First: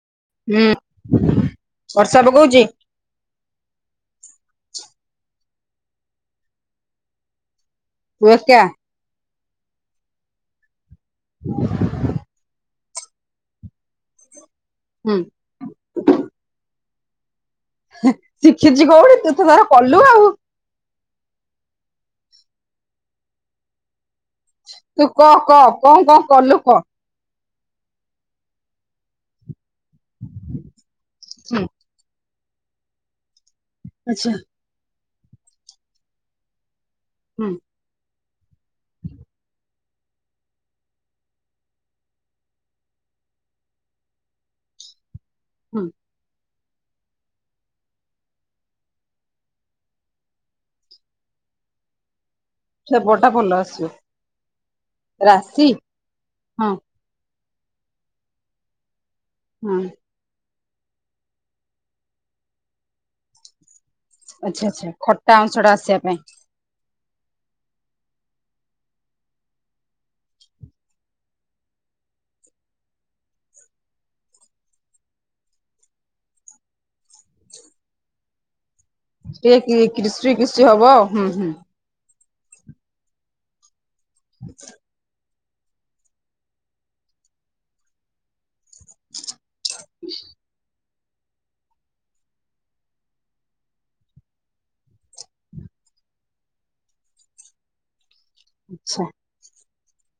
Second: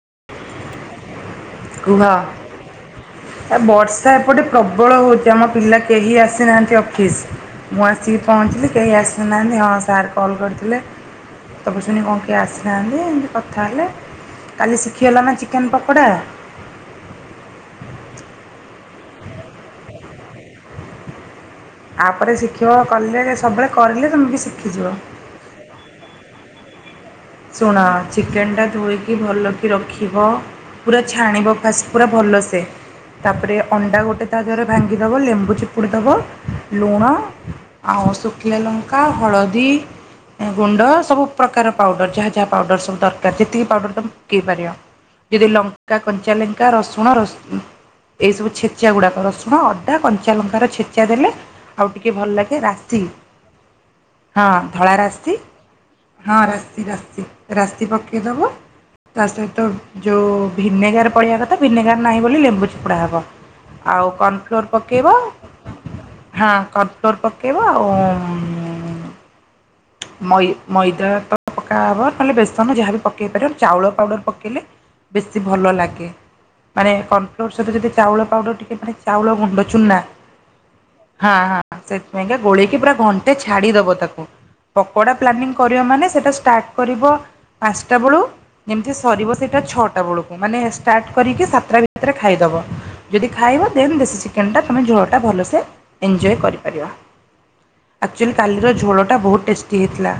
ହୁଁ। କୁହ ବର୍ଷା ପକଉଛି ଏ ବର୍ଷା ଏପଟେ ପ୍ରବଳ ହଉଚି ଆମର। ପିଲା କେହି ଆସିନାହାନ୍ତି ଅଫିସ୍ ମୁଁ ଆସିକି ତୁ ଏକା ପହଞ୍ଚିଲି କେହି ଆସି ଶୁଣୁନାହାନ୍ତି ହଁ ସାର୍ କଲ୍ କରିଥିଲେ ତକୁ ଶୁନ କଣ କିଏ ଆସ ଥାନ୍ତି ଏମିତି କଥା ହେଲେ କାଲି ହୁଁ ଶିଖିଗଲା ନା ଚିକେନ ପକୋଡ଼ା। ଶିଖିଚି କୋଉଠି ତୁ ତ ତାର କଲୁ ଆଉ। ତାପରେ ଶି୍ଖିବ କଲେ ସବୁବେଳେ କରିଲେ ତୁମେ ବି ଶିଖିଯିବ ତୁ କହ କହ କଣ କଣ କଲୁ କହ? ଶୁଣା ଚିକେନ ଟା ଧୋଇକି ଭଲ ରଖିବ ପୁରା ଛାଣିବ ହୁଁ ଫାଷ୍ଟ ପୁରା ଭଲସେ ତାପରେ ଅଣ୍ଡା ଗୋଟେ ଆଛା ତା ଦେହରେ ଭାଙ୍ଗିଦବ ଲେମ୍ବୁ ଚିପୁଡ଼ି ଦେବ ଲୁଣ ହୁଁ ଆଉ ଶୁଖିଲା ଲଙ୍କା, ହଳଦୀ ଗୁଣ୍ଡ ସବୁ ପ୍ରକାର ପାଉଡ଼ର। ଯାହା ଯାହା ପାଉଡର ସବୁ ଦରକାର ଯେତିକି ପାଉଡର ତମେ ପକେଇ ପାରିବ ଯଦି ହୁଁ ଲଙ୍କା କଞ୍ଚା ଲ ଅଦା, ରସୁଣ ରସ। ଏଇ ସବୁ ଛେଚା ଗୁଡାକ ରସୁଣ, ଅଦା, କଞ୍ଚା ଲଙ୍କାର ଛେଚା ଦେଲେ ଆଉ ଟିକେ ଭଲ ଲାଗେ। ରାତି ସେପଟା ଭଲ ଆସିବ ହଁ ଧଳା ରାସି ରାଶି ହଁ ରା ରା ରାସି ପକେଇ ଦବ ତା ସହିତ ହଁ ଯୋଉ ଭିନେଗାର ପଡିବା କଥା ଭିନେଗାର ନାହିଁ ବୋଲି ଲେମ୍ବୁ ଚିପଡ଼ା ହେବ। ଆଉ ଆଚ୍ଛା କର୍ଣ୍ଣଫ୍ଲୋର ଆଚ୍ଛା ପକାଇବ ଖଟା ଅଂଶ ଟା ଆସିବା ପାଇଁ ହଁ କ ଚୋର୍ ପକେଇବ ଆଉ ମଇ ମଇଦା ତ ପକା ନହେଲେ ବେସନ ଯାହାବ ପକେଇ ପାରିବ ଚାଉଳ ପାଉଡର ପକେଇଲେ ବେଶୀ ଭଲ ଲାଗେ ମାନେ କର୍ଣଫ୍ଲୋର ସହିତ ଯଦି ଚାଉଳ ପାଉଡର ଟିକେ ମାନେ ଚାଉଳ ଗୁଣ୍ଡ ଟିକେ ଚୁନା କ୍ରିସ୍ପି କ୍ରିସ୍ପି ହବ ଆଉ ହୁଁ ହଁ ହୁଁ ହଁ ସେ ମାଇଁକା ଗୋଳକି ପୁରା ଘଣ୍ଟେ ଛାଡ଼ିଦବ ତାକୁ। [inaudible] ପ୍ଲାନିଙ୍ଗ କରିବ ମନେ ସେଟା ଷ୍ଟାର୍ଟ କରିବ ପାଞ୍ଚଟା ବେଳୁ ଯେମିତି ସରିବ ଛଅଟା ବେଳକୁ ମାନେ ଷ୍ଟାର୍ଟ କରିକି ସାତଟା ଭିତରେ ଖାଇଦବ। ଯଦି ଖାଇବ ଦେନ୍ ଦେଶୀ ଚିକେନଟା ତମେ ଝୋଳଟା ଭଲସେ ଏଞ୍ଜୟ କରିପାରିବ। ଏକ୍ଟୁଅଲି କାଲିର ଆଛା ଝୋଳ ଟା ବହୁତ ଟେଷ୍ଟି ହେଇଥିଲା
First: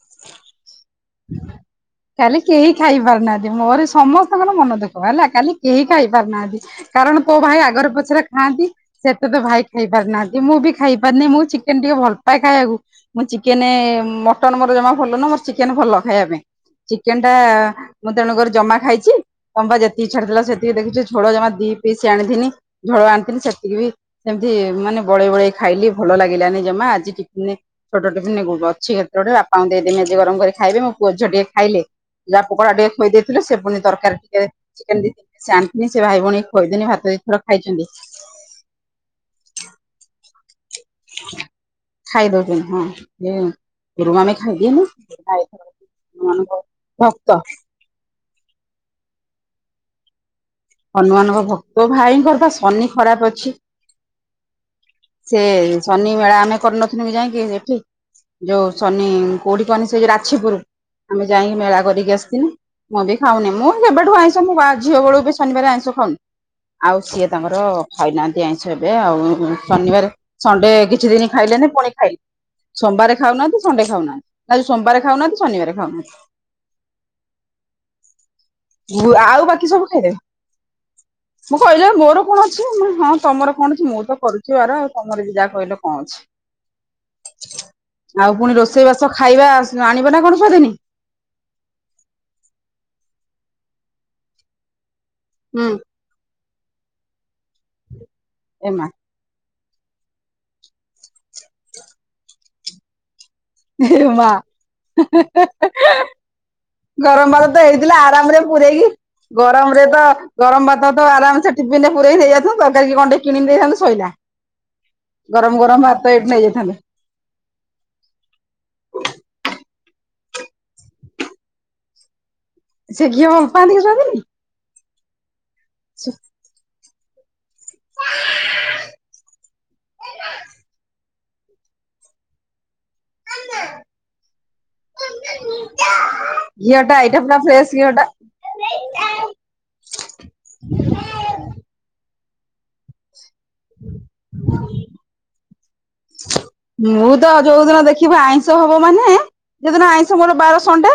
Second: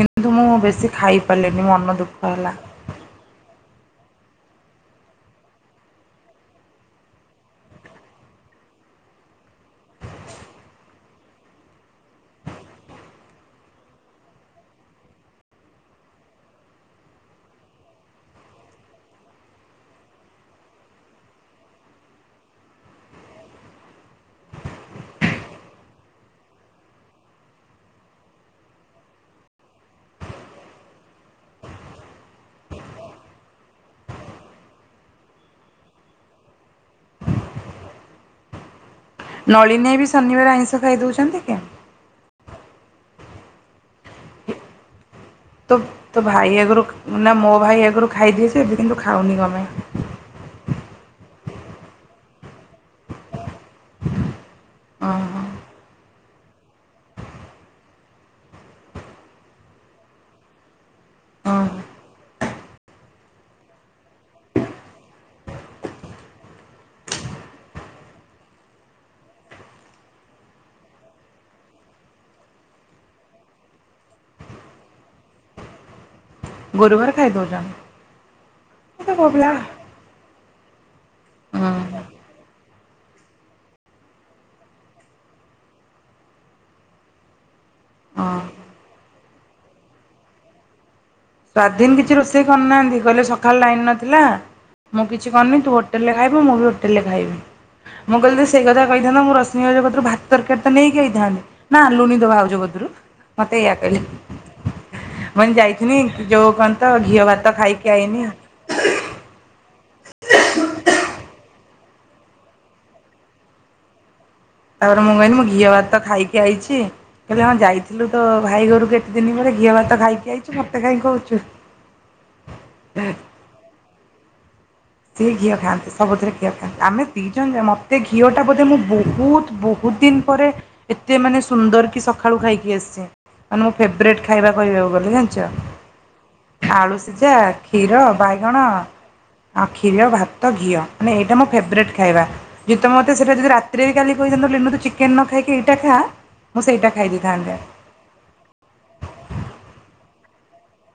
କିନ୍ତୁ ମୁଁ ବେଶୀ ଖାଇ ପାରିଲିନି ମନ ଦୁଃଖ କାଲି ହେଲା। କେହି ଖାଇ ପାରୁନାହାନ୍ତି ମୋର ସମସ୍ତେ ତାଙ୍କ ମନ ଦୁଃଖ ହେଲା କାଲି କେହି ଖାଇ ପାରୁନାହାନ୍ତି କାରଣ ତୋ ଭାଇ ଆଗରେ ପଛରେ ଖାଆନ୍ତି ସେତ ଭାଇ ଖାଇ ପାରନାହାନ୍ତି ମୁଁ ବି ଖାଇ ପାରିନି ମୁଁ ଚିକେନ ଟିକେ ଭଲ ପାଏ ଖାଇବାକୁ ମୁଁ ଚିକେନ ମଟନ ମୋର ଜମା ଭଲ ନୁହଁ ମୋର ଚିକେନ ଭଲ ଖାଇବା ପାଇଁ। ଚିକେନ ଟା ମୁଁ ତେଣୁକରି ଜମା ଖାଇଛି ତମପା ଯେତିକି ଇଚ୍ଛା ଥିଲା ସେତିକି ଦେଖୁଛ ଛୋଳ ଜମା ପି ଆଣିଥିନି ଝୋଳ ଆଣିଥିନି ସେତିକି ବି ସେମିତି ମାନେ ବଳେଇ ବଳେଇ ଖାଇଲି ଭଲ ଲାଗିଲାନି ଆଜି ଛୋଟ ଟିଫିନ ଅଛି କେତେ ଗୋଟେ ବାପାଙ୍କୁ ଦେଇଦେମି ଆଜି ଗରମ କରି ଖାଇବେ ମୋ ପୁଅ ଝିଅ ଟିକେ ଖାଇଲେ। ଯାହା ପକୋଡା ଟିକେ ଖୋଇ ଦେଇଥିଲେ ସେ ପୁଣି ତରକାରୀ ଟିକେ ଚିକେନ ଦେଇ ସେ ଆଣିିନି ସେ ଭାଇ ଭଉଣୀ ଖୋଇଦେନି ଭାତ। ଥର ଖାଇଛନ୍ତି। ନଳିନିଆ ବି ଶନିବାର ଆଇସ ଖାଇଦଉଛନ୍ତି ହଁରୁ ଆମେ ଖାଇଦିନୁ ତୁ ତୁ ଭାଇ ଆଗରୁ ଭକ୍ତ ନା ମୋ ଭାଇ ଆଗରୁ ଖାଇଦିଏ ସେ ଏବେ କିନ୍ତୁ ଖାଉ ନି କଣ ପାଇଁ? ହନୁମାନଙ୍କ ଭକ୍ତ ଭାଇଙ୍କର ପା ଶନି ଖରାପ ଅଛି। ଓହୋ ସେ ଶନି ମେଳା ମନେ କରିନଥିଲୁ ଯାଇକି ସେଠି ଯୋଉ ଶନି କୋଉଠି କହନି ସେ ଯୋଉ ରାଛିପୁର। ଆମେ ଯାଇକି ଓହୋ। ମେଳା କରିକି ଆସିଥିଲୁ ମୁଁ ବି ଖାଉନି ମୁଁ କେବେଠୁ ଆଇଁଷ ବା ଝିଅ ବେଳକୁ ବି ଶନିବାର ଆଇଁଷ ଖାଉନୁ? ଆଉ ସିଏ ତାଙ୍କର ଖାଇନାହାନ୍ତି ଆଇଁଷ ଏବେ ଆଉ ଶନିବାର ସଣ୍ଡେ କିଛି ଦିନ ଖାଇଲେ। ପୁଣି ଖାଇଲି ସୋମବାର ଖାଉନାହାନ୍ତି ସଣ୍ଡେ ଖାଉନାହାନ୍ତି ନା ସୋମବାରେ ଖାଉନାହାନ୍ତି ଶନିବାର ଖାଉନାହାନ୍ତି। ଗୁରୁବାର ଖାଇ ଦଉଛନ୍ତି। ଏତେ ଆଉ ବୋବଲା ବାକି ସବୁ ହୁଁ ଖାଇଦେବି। ମୁଁ କହିଲି ପା ମୋର କଣ ଅଛି? ହଁ ତମର କଣ ଅଛି ମୁଁ ତ କରୁଛି ଆର ଆଉ ତମର ବି ଯାହା କହିଲେ କଣ ଅଛି? ଆଉ ହଁ ପୁଣି ରୋଷେଇ ବାସ ଖାଇବା ଆଣିବ ନା କଣ ସବୁଦିନି? ସ୍ଵାଧୀନ କିଛି ରୋଷେଇ କରୁନାହାନ୍ତି କହିଲେ ସକାଳ ଲାଇନ ନଥିଲା। ମୁଁ କିଛି କରିନି ହୁଁ ତୁ ହୋଟେଲ ରେ ଖାଇବ ମୁଁ ବି ହୋଟେଲ ରେ ଖାଇବି ମୁଁ କହିଲି ସେଇ କଥା ଏମା କହିଥାନ୍ତା ମୁଁ ରୋଷେଇ ଜଗତରୁ ଭାତ, ତରକାରୀ ତ ନେଇକି ଆଇଥାନ୍ତି ନା ଆଣିଲୁନି ତୋ ଭାଉଜ କତୁରୁ। ଏ ମା। କହିନି ଯାଇଥିନି ଯୋଉ କଣ ତ ଘିଅ ଗରମ ଭାତ ବାଳ ତ ଖାଇକି ହେଇଥିଲା ଆଇନି। ଆରାମ ରେ ପୁରରେଇକି ଗରମ ତ ଗରମ ଭାତ ତ ଆରାମ ସେ ଟିଫିନ ରେ ପୁରି ଦେଇ ଯାଇଥାନ୍ତୁ ତରକାରୀ କଣ୍ଟେ କିଣି ଦେଇଥାନ୍ତୁ ଶୋଇଲା। ତାପରେ ମୁଁ କହିଲି ମୁଁ ଗରମ ଘିଅ ଗରମ ଭାତ ତ ଏଇଠି ଖାଇକି ନେଇଯାଇଥାନ୍ତେ। ଆଇଛି କହିଲି ହ ଯାଇଥିଲୁ ତ ଭାଇ ଘରକୁ କେତେ ଦିନି ପରେ ଘିଅ ଭାତ ଖାଇକି ଆଇଛୁ ମତେ କାଇଁ କହୁଛୁ? ସେ ଘିଅ ଭଲ ପାଆନ୍ତି କି ସବୁଦିନ ସିଏ ଘିଅ ଖାଆନ୍ତି। ସବୁଥିରେ ଘିଅ ଖାଆନ୍ତି। ଆମେ ଦି ମତେ ଘିଅ ଟା ବୋଧେ ମୁଁ ବହୁତ ବହୁତ ଦିନ ପରେ ଏ ଯେ ଏମାନେ ସୁନ୍ଦର କି ସକାଳୁ ଖାଇକି ଆସ ଛନ୍ତି ଆମର ଫେବେରଟ୍ ଖାଇବା କହିବାକୁ ଗଲେ ଜାଣିଛ। ଘିଅ ଟା ଆଳୁ ଏଇଟା ସିଝା, ପୁରା ଫ୍ରେଶ ଘିଅ କ୍ଷୀର, ଟା। ବାଇଗଣ ଆଉ କ୍ଷୀର, ଭାତ, ଘିଅ ମାନେ ଏଇଟା ମୋ ଫେବରେଟ୍ ଖାଇବା। ଯେହେତୁ ମୋ ତ ସେଟା ଯଦି ରାତିରେ ବି କାଲି କହିଦଥାନ୍ତୁ ଚିକେନ୍ ନ ଖାଇକି ଏ ମୁଁ ତ ଯୋଉଦିନ ଦେଖିବି ଆଇଁଷ ହବ ମାନେ ଯୋଦିନ ଆଇଁଷ ଷ ମୋର ବାର ଷଣ୍ଡେ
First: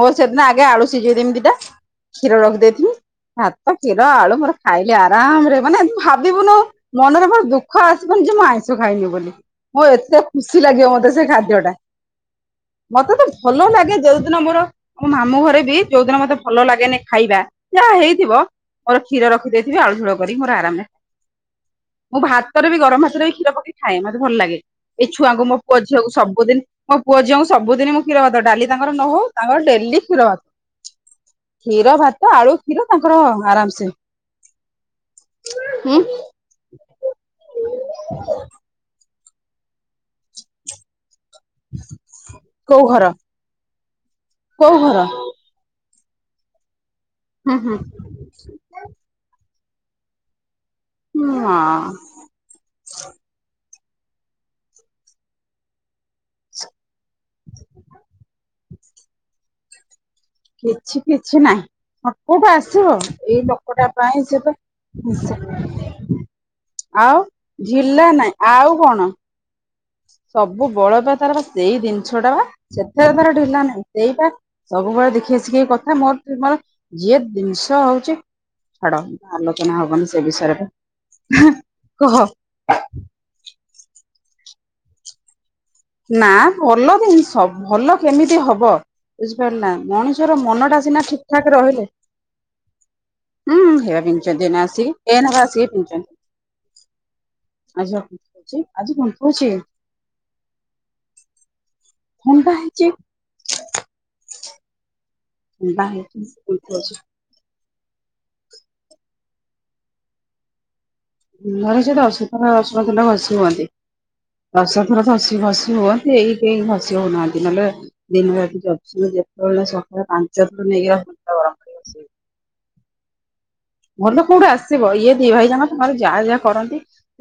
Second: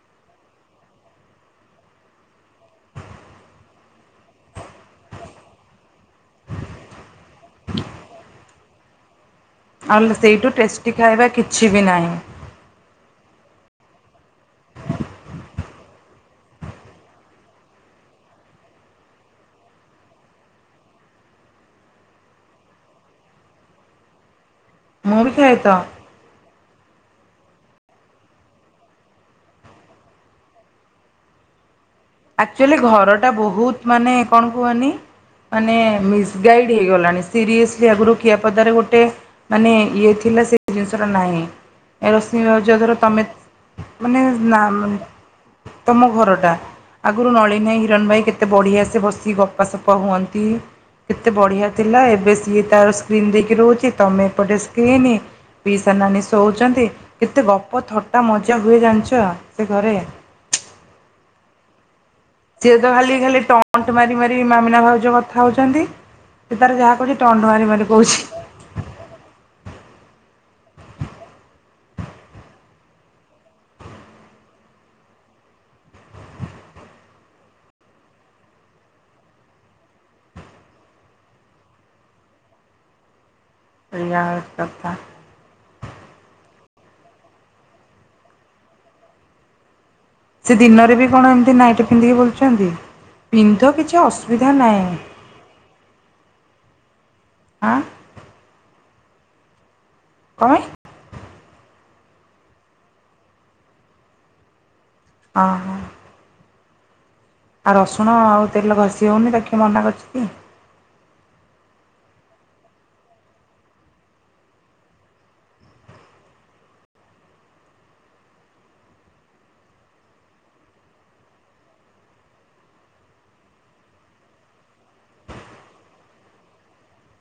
ମୋର ସେଦିନ ଆଗେ ଆଳୁ ସିଝେଇ ଦେମି ଦିଟା କ୍ଷୀର ରଖିଦେଇଥିବି ଭାତ, କ୍ଷୀର, ଆଳୁ ମୋର ଖାଇଲି ଆରାମରେ ମାନେ ଭାବିବୁନୁ ମନରେ ମୋର ଦୁଃଖ ଆସିବନି ଯିଏ ମୁଁ ଆଇଷ ଖାଇନି ବୋଲି। ମୁଁ ଆଉ ଏତେ ସେଇଠୁ ଖୁସି ଲାଗିବ ଟେଷ୍ଟି ମତେ ସେ ଖାଇବା ଖାଦ୍ୟ କିଛି ଟା। ବି ନାହିଁ ମତେ ତ ଭଲ ଲାଗେ ଯୋଉ ଦିନ ମୋର ମୋ ମାମୁଁ ଘରେ ବି ଯୋଉଦିନ ମତେ ଭଲ ଲାଗେନି ଖାଇବା ଯାହା ହେଇଥିବ। ମୋର କ୍ଷୀର ରଖିଦେଇଥିବି ଆଳୁ ଝୋଳ କରିକି ମୋର ଆରାମରେ ମୁଁ ଭାତରେ ବି ଗରମ ଭାତରେ ବି କ୍ଷୀର ପକେଇ ଖାଏ ମ ଭଲ ଲାଗେ ଏଇ ମୁଁ ବି ଛୁଆଙ୍କୁ ଖାଏ ମୋ ତ ପୁଅ ଝିକୁ ସବୁଦିନ ମୋ ପୁଅ ଝିଅଙ୍କୁ ସବୁଦିନ ମୁଁ କ୍ଷୀର ଭାତ ଡାଲି ତାଙ୍କର ନହଉ ତାଙ୍କର ଡେଲି କ୍ଷୀର ଭାତ। କ୍ଷୀର ଭାତ ଆଳୁ ଆକ୍ଚୁଆଲି କ୍ଷୀର ତାଙ୍କର ଘର ଟା ଆରାମସେ ବହୁତ ମାନେ କଣ କୁହନି ମାନେ ହୁଁ ମିସଗାଇଡ ହେଇଗଲାଣି ସିରିଏସଲି ଆଗରୁ ଖିଆପାଦରେ ଗୋଟେ ମାନେ ଇଏ ଥିଲା ସେ ଜିନିଷଟା ନାହିଁ ରଶମଜ କୋଉ ଧର ଘର ତମେ ମାନେ କୋଉ ନାମ୍ ଘର ତମ ଘରଟା ଆଗରୁ ହୁଁ ନଳିନ ହୁଁ ଇ ହିରଣ ଭାଇ କେତେ ବଢ଼ିଆ ସେ ବସିିକ ଗପସପ ହୁଅନ୍ତି କେତେ ବଢିଆ ହଁ ଥିଲା ଏବେ ସିଏ ତାର ସ୍କ୍ରିନ୍ ଦେଇକି ରହୁଛି। ତମେ ଏପଟେ ସ୍କ୍ରିନ ପିଇସା ନାନୀ ଶୋଉଛନ୍ତି। କେତେ ଗପ ଥଟା ମଜା ହୁଏ ଜାଣିଛ ସେ ଘରେ। କିଛି କିଛି ନାହିଁ। ହଁ କୋଉଠୁ ସିଏ ତ ଆସିବ ଖାଲି ଏଇ ଖାଲି ଲୋକଟା ଟଣ୍ଟ ମାରି ପାଇଁ ସିଏ ମାରି ମାମିନା ତ ଭାଉଜ କଥା ହଉଛନ୍ତି। [unintelligible] ସେ ତାର ଯାହା କହୁଛି ଆଉ ଟଣ୍ଟ ମାରି ମାରି ଝିଲା ନାଇଁ ଆଉ କଣ। ହ ସବୁ ବଳବ ତାର ବା ସେଇ ଜିନିଷ ଟା ବା ସେଥିରେ ତାର ଢିଲା ନାହିଁ ସେଇଟା ସବୁବେଳେ ଦେଖି ଦେଖେଇ ଶିଖେଇ କଥା ମୋର ତର ମୋର ଯିଏ ଜିନିଷ ହଉଛି ଛାଡ ଆଲୋଚନା ହବନି ସେ ବିଷୟରେ କହ। ଏୟା କଥା। ନା ଭଲ ଜିନିଷ ଭଲ କେମିତି ହବ ବୁଝିପାରିଲ ମଣିଷ ନିଜର ସେ ମନ ଟା ଦିନରେ ସିନା ବି ଠିକ କଣ ଏମିତି ଠାକ ନାଇଟି ରହିଲେ। ପିନ୍ଧିକି ବୁଲୁଛନ୍ତି? ହୁଁ ପିନ୍ଧ କିଛି ହେଇବା ପିନ୍ଧୁଛନ୍ତି ଅସୁବିଧା ଏଇନା ନାହିଁ ଆସିକି ଏ ନବା ଆସିକି ପିନ୍ଧୁଛନ୍ତି। ଆଁ ଆଜି ଆ ଆଜି କଣ [unintelligible] ହଏ ଥଣ୍ଡା ହେଇଛି ଓହୋ। ବାହ [unintelligible] ଆଉ ରସୁଣ ଆଉ ତେଲ ଘଷି ହେଉନି ତାକୁ କିଏ ମନା କରିଛି କି। ଘରେ ସେଟ [unintelligible] ବସି ହୁଅନ୍ତି ଦଶ ଥର ଘଷି ଫସି ହୁଅନ୍ତି ଏଇ କେ ଘସି ହଉନାହାନ୍ତି ନହେଲେ ଦିନ ରାତି ଚବିଶ ଯେତେବେଳେ ସକାଳେ ପାଞ୍ଚ ଥର ନେଇକି [inaudible] ହ ଘର ତ କୋଉଠୁ ଆସିବ ଇଏ ଦି ଭାଇ ଜାକ ତମର ଯାହା ଯାହା କରନ୍ତି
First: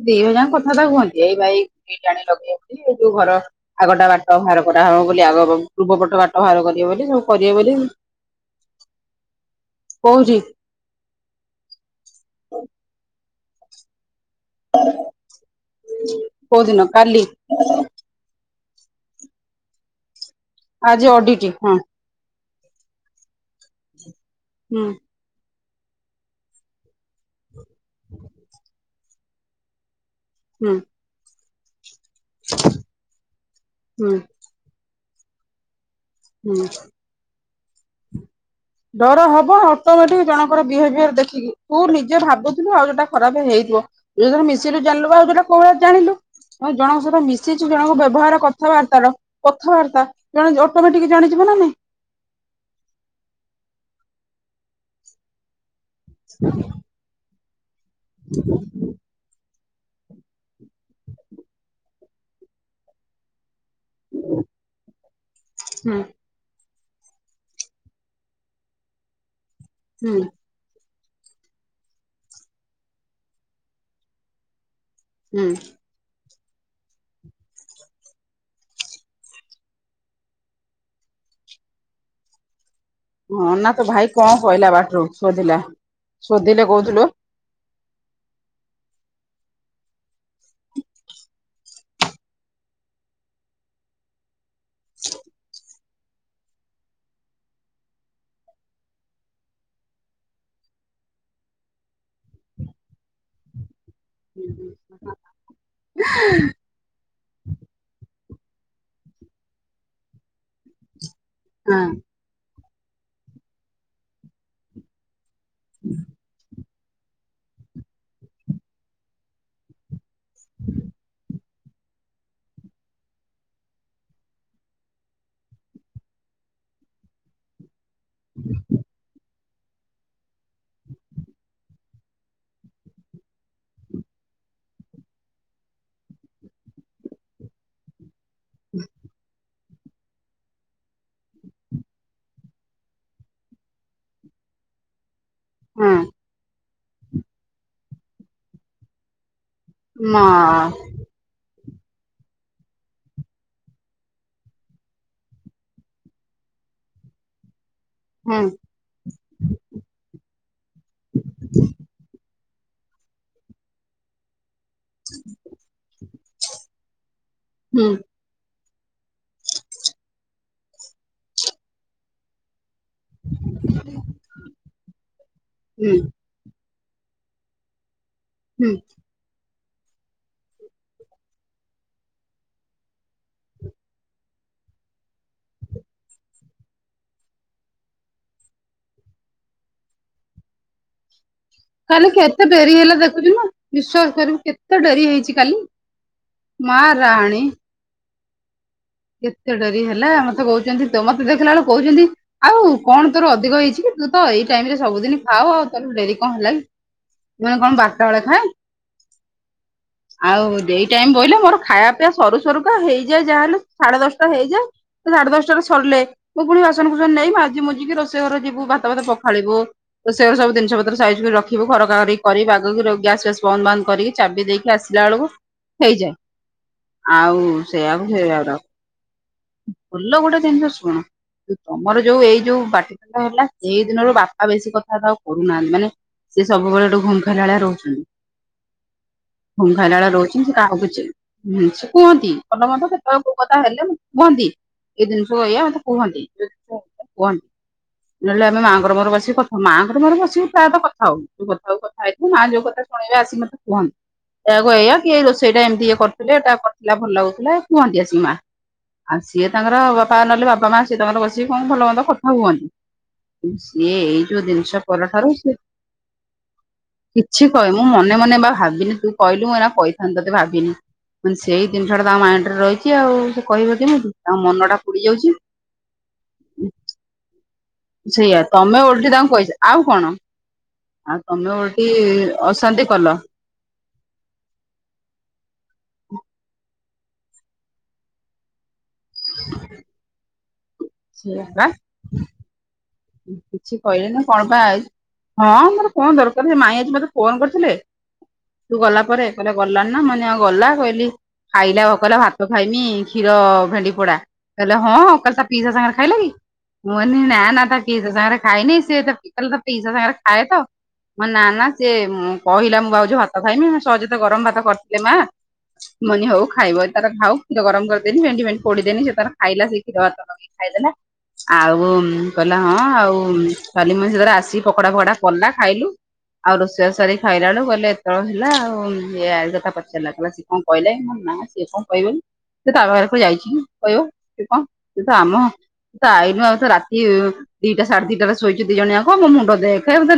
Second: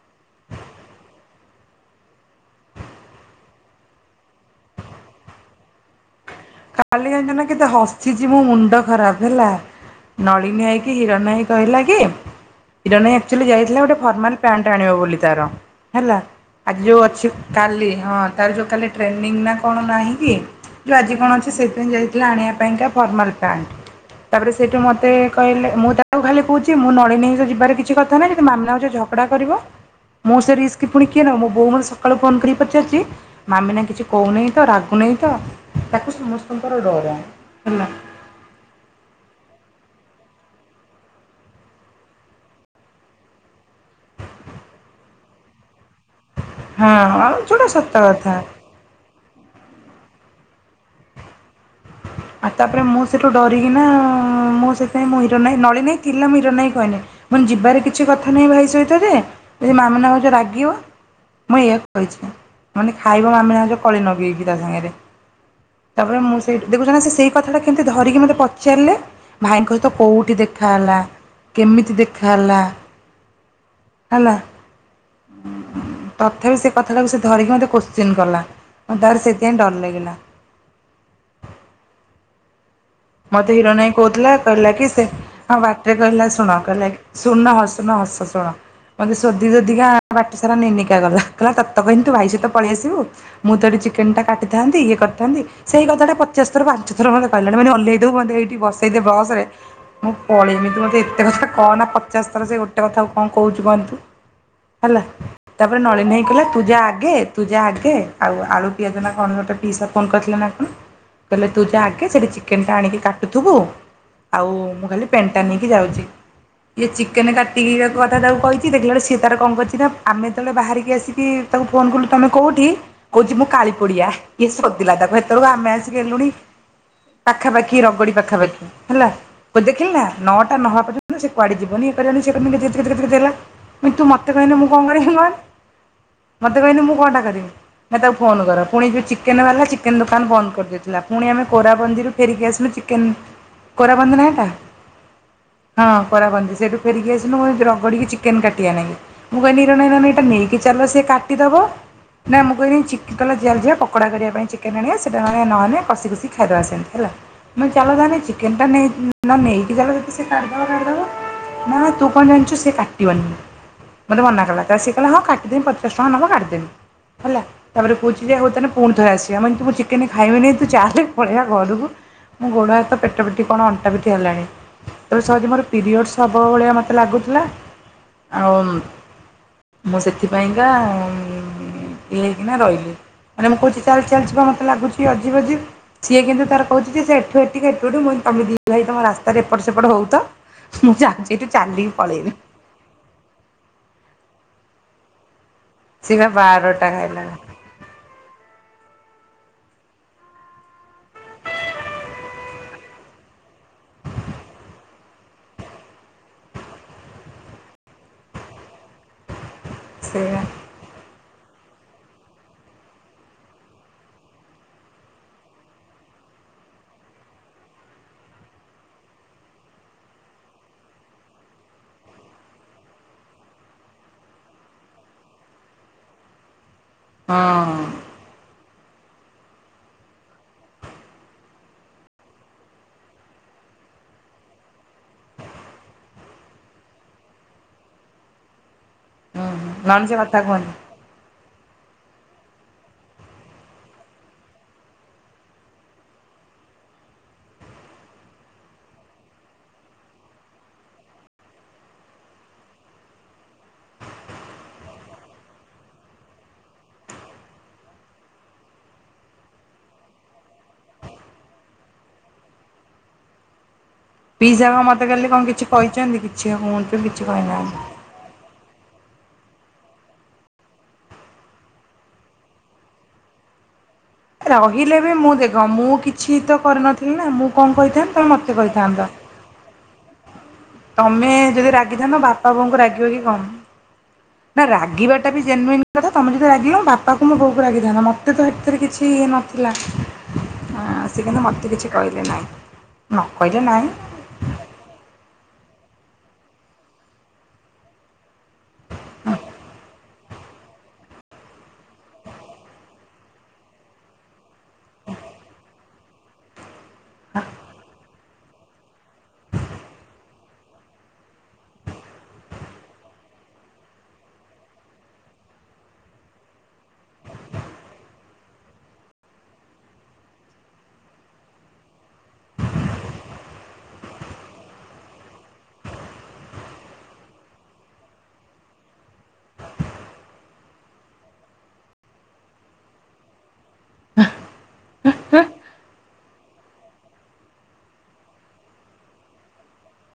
ଦିଇ ଭାଇ ଜାଣ କଥାଟା କୁହନ୍ତି ଏଇ ବା ଏଇ ଜାଣି ଲଗେଇଉଛି ଏଇ ଯୋଉ ଘର ଆଗଟା ବାଟ ବାହାର କରାହବ ବୋଲି ଆଗ ପୂର୍ବ ପଟ ବାଟ ବାହାର କରିବେ ବୋଲି ସବୁ କାଲିଗଞ୍ଜ ନା କରିବେ କେତେ ବୋଲି ହସିଛି ମୋ ମୁଣ୍ଡ ଖରାପ ହେଲା କହୁଛି ନଳିନୀ ଆଇକି ତମେ ହିଁ କହିଲା କି ଜଣେ ଆକ୍ଚୁଲି ଯାଇଥିଲା ଗୋଟେ ଫର୍ମାଲ ପ୍ୟାଣ୍ଟ ଆଣିବ ବୋଲି ତାର ହେଲା କୋଉ ଦିନ ଆଜି ଯଉ କାଲି ଅଛି କାଲି ହଁ ତାର ଯୋଉ କାଲି ଟ୍ରେନିଂ ନା କଣ ନାହିଁକି? ଆଜି ଅଡିଟ୍। ସେଇଥିପାଇଁ ଯାଇଥିଲେ ଆଣିବା ପାଇଁକା ଫର୍ମାଲ୍ ପ୍ୟାଣ୍ଟ୍ ତାପରେ ସେଇଠୁ ହୁଁ ମୋତେ କହିଲେ। ମୁଁ ତାକୁ ଖାଲି କହୁଛି ମୁଁ ନଳିନୀ ସହ ଯିବାର କିଛି କଥା ନାହିଁ ଯଦି ମାମିନା ହଉଛି ଝଗଡା କରିବ। ମୁଁ ସେ ହୁଁ ରିସ୍କ ପୁଣି କିଏ ନବ, ମୋ ବୋଉ ମନତ ସକାଳୁ ଫୋନ କରି ପଚାରୁଛି ମାମିନା କିଛି ହୁଁ କହୁନି ତ ରାଗ୍ ଗୁ ନାଇଁ ତ, ତାକୁ ହୁଁ। ସମସ୍ତଙ୍କର ଡର, ହେଲା। ଡର ହବ ଅଟୋମେଟିକ ଜଣଙ୍କର ବିହେଭିୟର ଦେଖିକି ତୁ ନିଜେ ଭାବୁଥିବୁ ଆଉ ଯୋଉଟା ଖରାପ ହେଇ [inaudible] ତୁ‌ ଯାହା ମିଶିଲୁ ଜାଣିଲୁ ପା ଆଉ ଯୋଉଟା [inaudible] ଜାଣିଲୁ, ଜଣଙ୍କ ହଁ ସହିତ ଆଉ ମିଶିଛୁ ଯୋଉଟା ସତ ଜଣଙ୍କ କଥା। ବ୍ୟବହାର କଥାବାର୍ତ୍ତାର କଥାବାର୍ତ୍ତା, ଜଣେ ଅଟୋମେଟିକ ଜାଣିଯିବ ନା ନାଇଁ। ଆଉ ତାପରେ ମୁଁ ସେଠୁ ଡରିକିନାଆ-ଆ-ଆ ମୁଁ ସେଥିପାଇଁ ମୋ ହିରୋ ନାହିଁ ନଳିନୀ ଥିଲା ମିରର୍ ନାଇଁ [inaudible] ମୁଁ କହିଲି ଯିବାରେ କିଛି କଥା ନାହିଁ ଭାଇ ସହିତ ଯେ ଯଦି ମାମିନା ଭାଉଜ ରାଗିବ, ମୁଁ ଏଇଆ କହିଛି [inaudible] ମାନେ ଖାଇବ ମାମିନା ଭାଉଜ କଳି ନଗେଇକି ତା ସାଙ୍ଗରେ, ହୁଁ ତାପରେ ମୁଁ ଦେଖୁଛ ନା ସେ ସେଇ କଥାଟା କେମିତି ଧରିକି ମୋତେ ପଚାରିଲେ ଭାଇଙ୍କ ସହିତ ହୁଁ କୋଉଠି ଦେଖାହେଲା? କେମିତି ଦେଖା ହେଲା, ହେଲା। ହୁଁ। ତଥାପି ସେ କଥାଟାକୁ ସେ ଧରିକି ମୋତେ କୋଶ୍ଚିନ୍ କଲା ଆଉ ତାପରେ ସେଥିପାଇଁ ଡର ଲାଗିଲା। ମତେ ହଁ ହିରୋ ନା ତୋ ନାଇଁ ଭାଇ କଣ କହୁଥିଲା କହିଲା କି ବାଟରୁ ସେ ଶୋଧିଲା ହଁ ବାଟରେ କହିଲା ଶୁଣ ଶୋଧିଲେ କହିଲା କି କହୁଥିଲୁ ଶୁଣନା ହସ୍ ତମେ [unintelligible] ଶୁଣ। ମତେ ଶୋଧି ଶୋଧିକା ବାଟ ସାରା ନେଇ ନେଇକା ଗଲା କହିଲା ତତେ ତ କହିଲି ତୁ ଭାଇ ସହିତ ପଳେଇଆସିବୁ ମୁଁ ତ ଏଠି ଚିକେନଟା କାଟିଥାନ୍ତି ଇଏ କରିଥାନ୍ତି ସେଇ କଥାଟା ପଚାଶ ଥର ପାଞ୍ଚ ଥର ମତେ କହିଲାଣି ମାନେ ଓହ୍ଲେଇ ତୁ ମତେ‌ ଏଇଠି ବସେଇଦେ ବସରେ ମୁଁ ପଳେଇମି ତୁ ମତେ ଏତେ କଥା କହନା ପଚାଶ ଥର ସେ ଗୋଟେ କଥାକୁ କଣ କହୁଛୁ କହନି ତୁ। ହେଲା ତାପରେ ନଳିନୀ ଭାଇ କହିଲା ତୁ ଯାଆ ଆଗେ ତୁ ଯାଆ ଆଗେ ଆଉ ଆଳୁ ପିଆଜ ନା କଣ ଗୋଟେ ପିଇସା ଫୋନ୍ କରିଥିଲେ ନା କଣ କହିଲେ ତୁ ହଁ ଯାଆ ଆଗେ ସେଠି ଚିକେନ୍ ଆଣିକି କାଟୁଥିବୁ ଆଉ ମୁଁ ଖାଲି ପେଣ୍ଟଟା ନେଇକି ଯାଉଛି। ଇଏ ଚିକେନ କାଟିକି [inaudible] କଥା ତାକୁ କହିଛି ଦେଖିଲା ବେଳକୁ ସିଏ ତାର କଣ କରିଛି ନା ଆମେ ଯେତେବେଳେ ବାହାରିକି ଆସିକି ତାକୁ ଫୋନ୍ କଲୁ ତମେ କୋଉଠି? କହୁଛି ମୁଁ କାଳି ପଡିଆ ଇଏ ଶୋଧିଲା ତାକୁ ହେତେବେଳକୁ ଆମେ ଆସିକି ହେଲୁଣି ପାଖାପାଖି, ରଗଡି ପାଖାପାଖି, ହେଲା। କହିଲି ଦେଖିଲୁ ନା ନଅଟା ନ ହେବା ପର୍ଯ୍ୟନ୍ତ ସେ‌ କୁଆଡ଼େ ଯିବନି ଏ‌ କରିବନି ସେ କରିବନି ଗେଜେ-ଗେଜେ-ଗେଜେ-ଗେଜେ ହେଲା, ମୁଁ କହିଲି ତୁ ମତେ କହିଲେ ମୁଁ କଣ କରିବି କହନ୍, ମତେ କହିଲେ ମୁଁ କଣଟା କରିବି ମତେ [inaudible] ଫୋନ୍ କର ପୁଣି ଯୋଉ ଚିକେନ ବାଲା ଚିକେନ ଦୋକାନ ବନ୍ଦ କରିଦେଇଥିଲା ପୁଣି ଆମେ କୋରାବନ୍ଦିରୁ ଫେରିକି ଆସିଲୁ ଚିକେନ୍ କୋରାବନ୍ଦୀନା ହେଇଟା ହଁ କୋରାବନ୍ଦୀ ସେଇଠୁ ଫେରିକି ଆସିଲୁ ମୁଁ [inaudible] ରଗଡ଼ିକି ଚିକେନ୍ କାଟିବା ନାଗି ମୁଁ କହିଲି ନିର [inaudible] ଏଇଟା ମା ନେଇକି ଚାଲ ସେ କାଟିଦବ। ନା ମୁଁ କହିଲି ଚିକ୍ କହିଲା [inaudible] ଯିବା ପକୋଡ଼ା କରିବା ପାଇଁ ଚିକେନ୍ ଆଣିବା ସେଇଟା [inaudible] ନହେଲେ କଷି କଷି ଖାଇଦେବା ସେମିତି। ହେଲା, ମୁଁ [inaudible] ଚାଲ ତାହେଲେ ହୁଁ ଚିକେନଟା ନେଇ, ନା ନେଇକି ଚାଲ ଯଦି ସେ କାଟିଦେବ କାଟିଦେବ ନା ତୁ କଣ ଜାଣିଛୁ ସେ କାଟିବନି, ମତେ ମନାକଲା। ତ ସେ କହିଲା ହଁ କାଟିଦେବି ପଚାଶ ଟଙ୍କା ନବ କାଟିଦେବି ହେଲା, ହୁଁ ତାପରେ କହୁଚି ଯେ ହଉ ତାହେଲେ ପୁଣିଥରେ ଆସିବା ମାନେ ତୁ ମୁଁ ଚିକେନ ଖାଇବିନି ତୁ ଚାଲେ ପଳେଇବା ଘରକୁ ମୁଁ ଗୋଡ଼ହା [inaudible] ପେଟ ପିଠି କଣ ଅଣ୍ଟା ପିଠି ହେଲାଣି ତେବେ ସହଜେ ମୋର ହୁଁ ପିରିୟଡ଼ସ୍ ହବ ଭଳିଆ ମତେ ମତେ ଲାଗୁଥିଲା ଆଉ ହୁଁ ମୁଁ ସେଥିପାଇଁକା ଇଏ ହେଇକିନା ରହିଲି, ମାନେ ମୁଁ କହୁଛି ଚାଲ୍ ଚାଲ୍ ଯିବା ମୋତେ ଲାଗୁଛି ଅଜିବ୍ ଅଜିବ୍ ସିଏ କିନ୍ତୁ ତାର କହୁଛି ଯେ ସେ ଏଠୁ ଏଠିକି ଏପଟୁ ମୁଁ କହିଲି ତମେ ଦି ଭାଇ ତମ ରାସ୍ତାରେ ଏପଟ ସେପଟ ହଉଥା ମୁଁ ଯାଉଛି। ଏଠୁ ଚାଲିକି କାଲି ପଳେଇବି କେତେ ଡେରି ହେଲା ଦେଖୁଛୁ ନା, ବିଶ୍ଵାସ କରିବୁ କେତେ ଡେରି ହେଇଛି କାଲି। ସେ ପା ମା ବାରଟା ଖାଇଲା ରାଣୀ କାଲି। କେତେ ଡେରି ହେଲା ମତେ କହୁଛନ୍ତି ତ ମତେ ଦେଖିଲା ବେଳକୁ କହୁଛନ୍ତି ଆଉ କଣ ତୋର ଅଧିକ ହେଇଛି କି। ତୁ ତ ଏଇ ଟାଇମରେ ସବୁଦିନ ଖାଉ ଆଉ ତୋର ଡେରି କଣ ହେଲା କି। ନୁଏ କଣ ବାରଟା ବେଳେ ଖାଏ । ସେଇଆ ଆଉ ଏଇ ଟାଇମ ବୋଇିଲେ ମୋର ଖାଇବା ପିଇବା ସରୁ ସରୁକା ହେଇଯାଏ ଯାହାହେଲେ । ସାଢେ ଦଶଟା ହେଇଯାଏ ସାଢେ ଦଶଟାରେ ସରିଲେ ମୁଁ ପୁଣି ବାସନ କୁସନ ନେଇ ମୁଁ ମାଜି ମୁଜିକି ରୋଷେଇ ଘର ଯିବୁ । ଭାତ ଫାତ ପଖାଳିବୁ ରୋଷଇ ଘର ସବୁ ଜିନିଷ ପତ୍ର ସାଇଜ କରି ରଖିବୁ ଖରକା ଖରକି କରି ବାଗ କି ଗ୍ୟାସ ଫ୍ୟାସ ବନ୍ଦ ବାନ୍ଦ । ବାନ୍ଦ କରିକି ଚାବି ଦେଇକି ଆସିଲା ବେଳକୁ ହେଇଯାଏ ଆଉ ହଁ ସେଆକୁ ସେ ରାଉ ରାଉ । ଭଲ ଗୋଟେ ଜିନିଷ ଶୁଣ । ତମର ଯୋଉ ଏଇ ଯୋଉ ପାଟି ତୁଣ୍ଡ ହେଲା ସେଇ ଦିନରୁ ବାପା ବେଶୀ କଥାବାର୍ତା ଆଉ କରୁନାହାନ୍ତି ମାନେ । ସେ ସବୁବେଳଠୁ ଘୁମ ଖାଇଲା ଭଳିଆ ରହୁଛନ୍ତି । ହୁଁ ଘୁମଖାଇଲା ଭଳିଆ ନଣନ୍ଦ କଥା ରହୁଛନ୍ତି ସେ କୁହନ୍ତୁ। କହାକୁ କିଛି । ହୁଁ ସେ କୁହନ୍ତି ଭଲ ମନ୍ଦ କେତେବେଳେ କୋଉ କଥା ହେଲେ। କୁହନ୍ତି ଏ ଜିନିଷକୁ ଏୟା ମତେ କୁହନ୍ତି କୁହନ୍ତି । ନହେଲେ ଆମେ ମାଆଙ୍କର ମୋର ବସିକ କଥା, ମାଙ୍କର ମୋର ବସିକି ପ୍ରାୟ ତ କଥା ହଉ ଯୋଉ କଥା ହଉ କଥା ହେଇଥିବ ମା ଯୋଉ କଥା । ଶୁଣିବେ ଆସିକି ମତେ କୁହନ୍ତି । କହିଆ କୁ ଏଇଆ କି ଏ ରୋଷେଇଟା ଏମିତି ଇଏ କରୁଥିଲେ ଏଇଟା କରିଥିଲା ଭଲ ଲାଗୁଥିଲା କୁହନ୍ତି ଆସି କି ମା । ଆଉ ସିଏ ତାଙ୍କର ଗପା ନହେଲେ ବାପା ମା ସିଏ ତାଙ୍କର ବସିକି କଣ ଭଲ ମନ୍ଦ କଥା ହୁଅନ୍ତି । ସିଏ ଏଇ ଯୋଉ ପିଇସା କଣ ଜିନିଷ ମତେ ପର କାଲି ଠାରୁ କଣ ସେ କିଛି କହିଛନ୍ତି କିଛି କୁହନ୍ତୁ କିଛି କହେ କହିନାହାନ୍ତି। ମୁଁ ମନେ ମନେ ବା ଭାବିନି ତୁ କହିଲୁ ମୁଁ ଏଇନା କହିଥାନ୍ତ ତୋତେ ଭାବିନି ମୁ କାଇଲି ସେଇ ଜିନିଷ ଟା ତାଙ୍କ ମାଇଣ୍ଡ ରେ ରହିଛି ଆଉ । କହିବ କେମିତି । ରହିଲେ ବି ମୁଁ ଦେଖ ମୁଁ କିଛି ତ କରିନଥିଲି ନା ମୁଁ । କଣ କହିଥାନ୍ତି ସେଇଆ ମୋତେ ତମେ ଓଲଟି କହିଥାନ୍ତ ତାଙ୍କୁ । କହିଛ ଆଉ କଣ ଆଉ ତମେ ଯଦି ଓଲଟି ରାଗିଥାନ୍ତ ବାପା ବୋଉଙ୍କୁ ଅଶାନ୍ତି କଲ। ରାଗିବ କି କଣ । ନା ରାଗିବା ଟା ବି ଜେନୁଇନ୍ କଥା ତମେ ଯଦି ରାଗିବ ବାପ ତାହେଲେ ତ ବୋଉ ଉପରେ ରାଗିଥାନ୍ତା ମୋତେ ତ ହେଥେରେ କିଛି ଇଏ ନଥିଲା । ହଁ ସେ କିନ୍ତୁ ସେଇଆ ବା ମୋତେ କିଛି କହିଲେ ନାଇ । କିଛି କହିଲେ ନି କଣ ପାଇଁ ଆଇଛୁ । ହଁ ମୋର କଣ ଦରକାର ଯେ ମାଇଁ ଆଜି ମତେ ଫୋନ କରିଥିଲେ ତୁ ଗଲା ପରେ କଇଲେ ଗଲାଣି । ମାନି ଆଉ ଗଲା କଇଲି ଖାଇଲା କହିଲା ଭାତ ଖାଇମି କ୍ଷୀର ଭେଣ୍ଡି ପୋଡା। କହିଲେ ହଁ କଇଲେ ତା ପିଇସା ସାଙ୍ଗରେ ଖାଇଲା କି ମୁଁ କଇଲି ନା ନାଁ ତା। ପିଇସା ସାଙ୍ଗରେ ଖାଇନି ସିଏ ତ କଇଲେ ତା ପୀଇସା ସାଙ୍ଗରେ ଖାଏ ତ । ମୁ କଇଲି ନା ନା ସେ କହିଲା ମୁଁ ଭାଉଜ ଭାତ ଖାଇମି ସହଜେ ତ ଗରମ ଭାତ କରିଥିଲେ ମା । ମୁଁ କହିଲି ହଉ ଖାଇବ ଯଦି ତାର ଖାଉ କ୍ଷୀର ଗରମ କରିଦେଲି ଭେଣ୍ଡି ଭେଣ୍ଡି ପଡିଦେନି ସେ ତାର ଖାଇଲା ସେ କ୍ଷୀର ଭେଟ ଲଗେଇକି । ଖାଇଦେଲା ଆଉ ଉଁ । କହିଲେ ହଁ ଆଉ କାଲି ମୁ ସେ ତାର ଆସି ପକଡା ଫକଡା କଲା ଖାଇଲୁ । ଆଉ ରୋଷେଇ ବାସ ସାରି ଖାଇଲା ବେଳୁ କହିଲେ ଏତବେଳେ ହେଲା ଆଉ ଇଏ ଆ କଥା ପଚାରି ଲେ କହିଲେ ସିଏ କଣ କହିଲା କି । ନା ସିଏ କଣ କହିବ କି ସେ ତା ଘରକୁ ଯାଇଛି କି କହିବ ସେ କଣ । ସେ ତ ଆମ ସେ ତ ଆଇନୁ ଆଉ ତ ରାତି । ଦିଟା ସାଢେ ଦି ଟା ରେ ଶୋଇଛୁ ଦି ଜଣ ଯାକ ମୋ ମୁଣ୍ଡ ଦେଖ ମତେ ନେ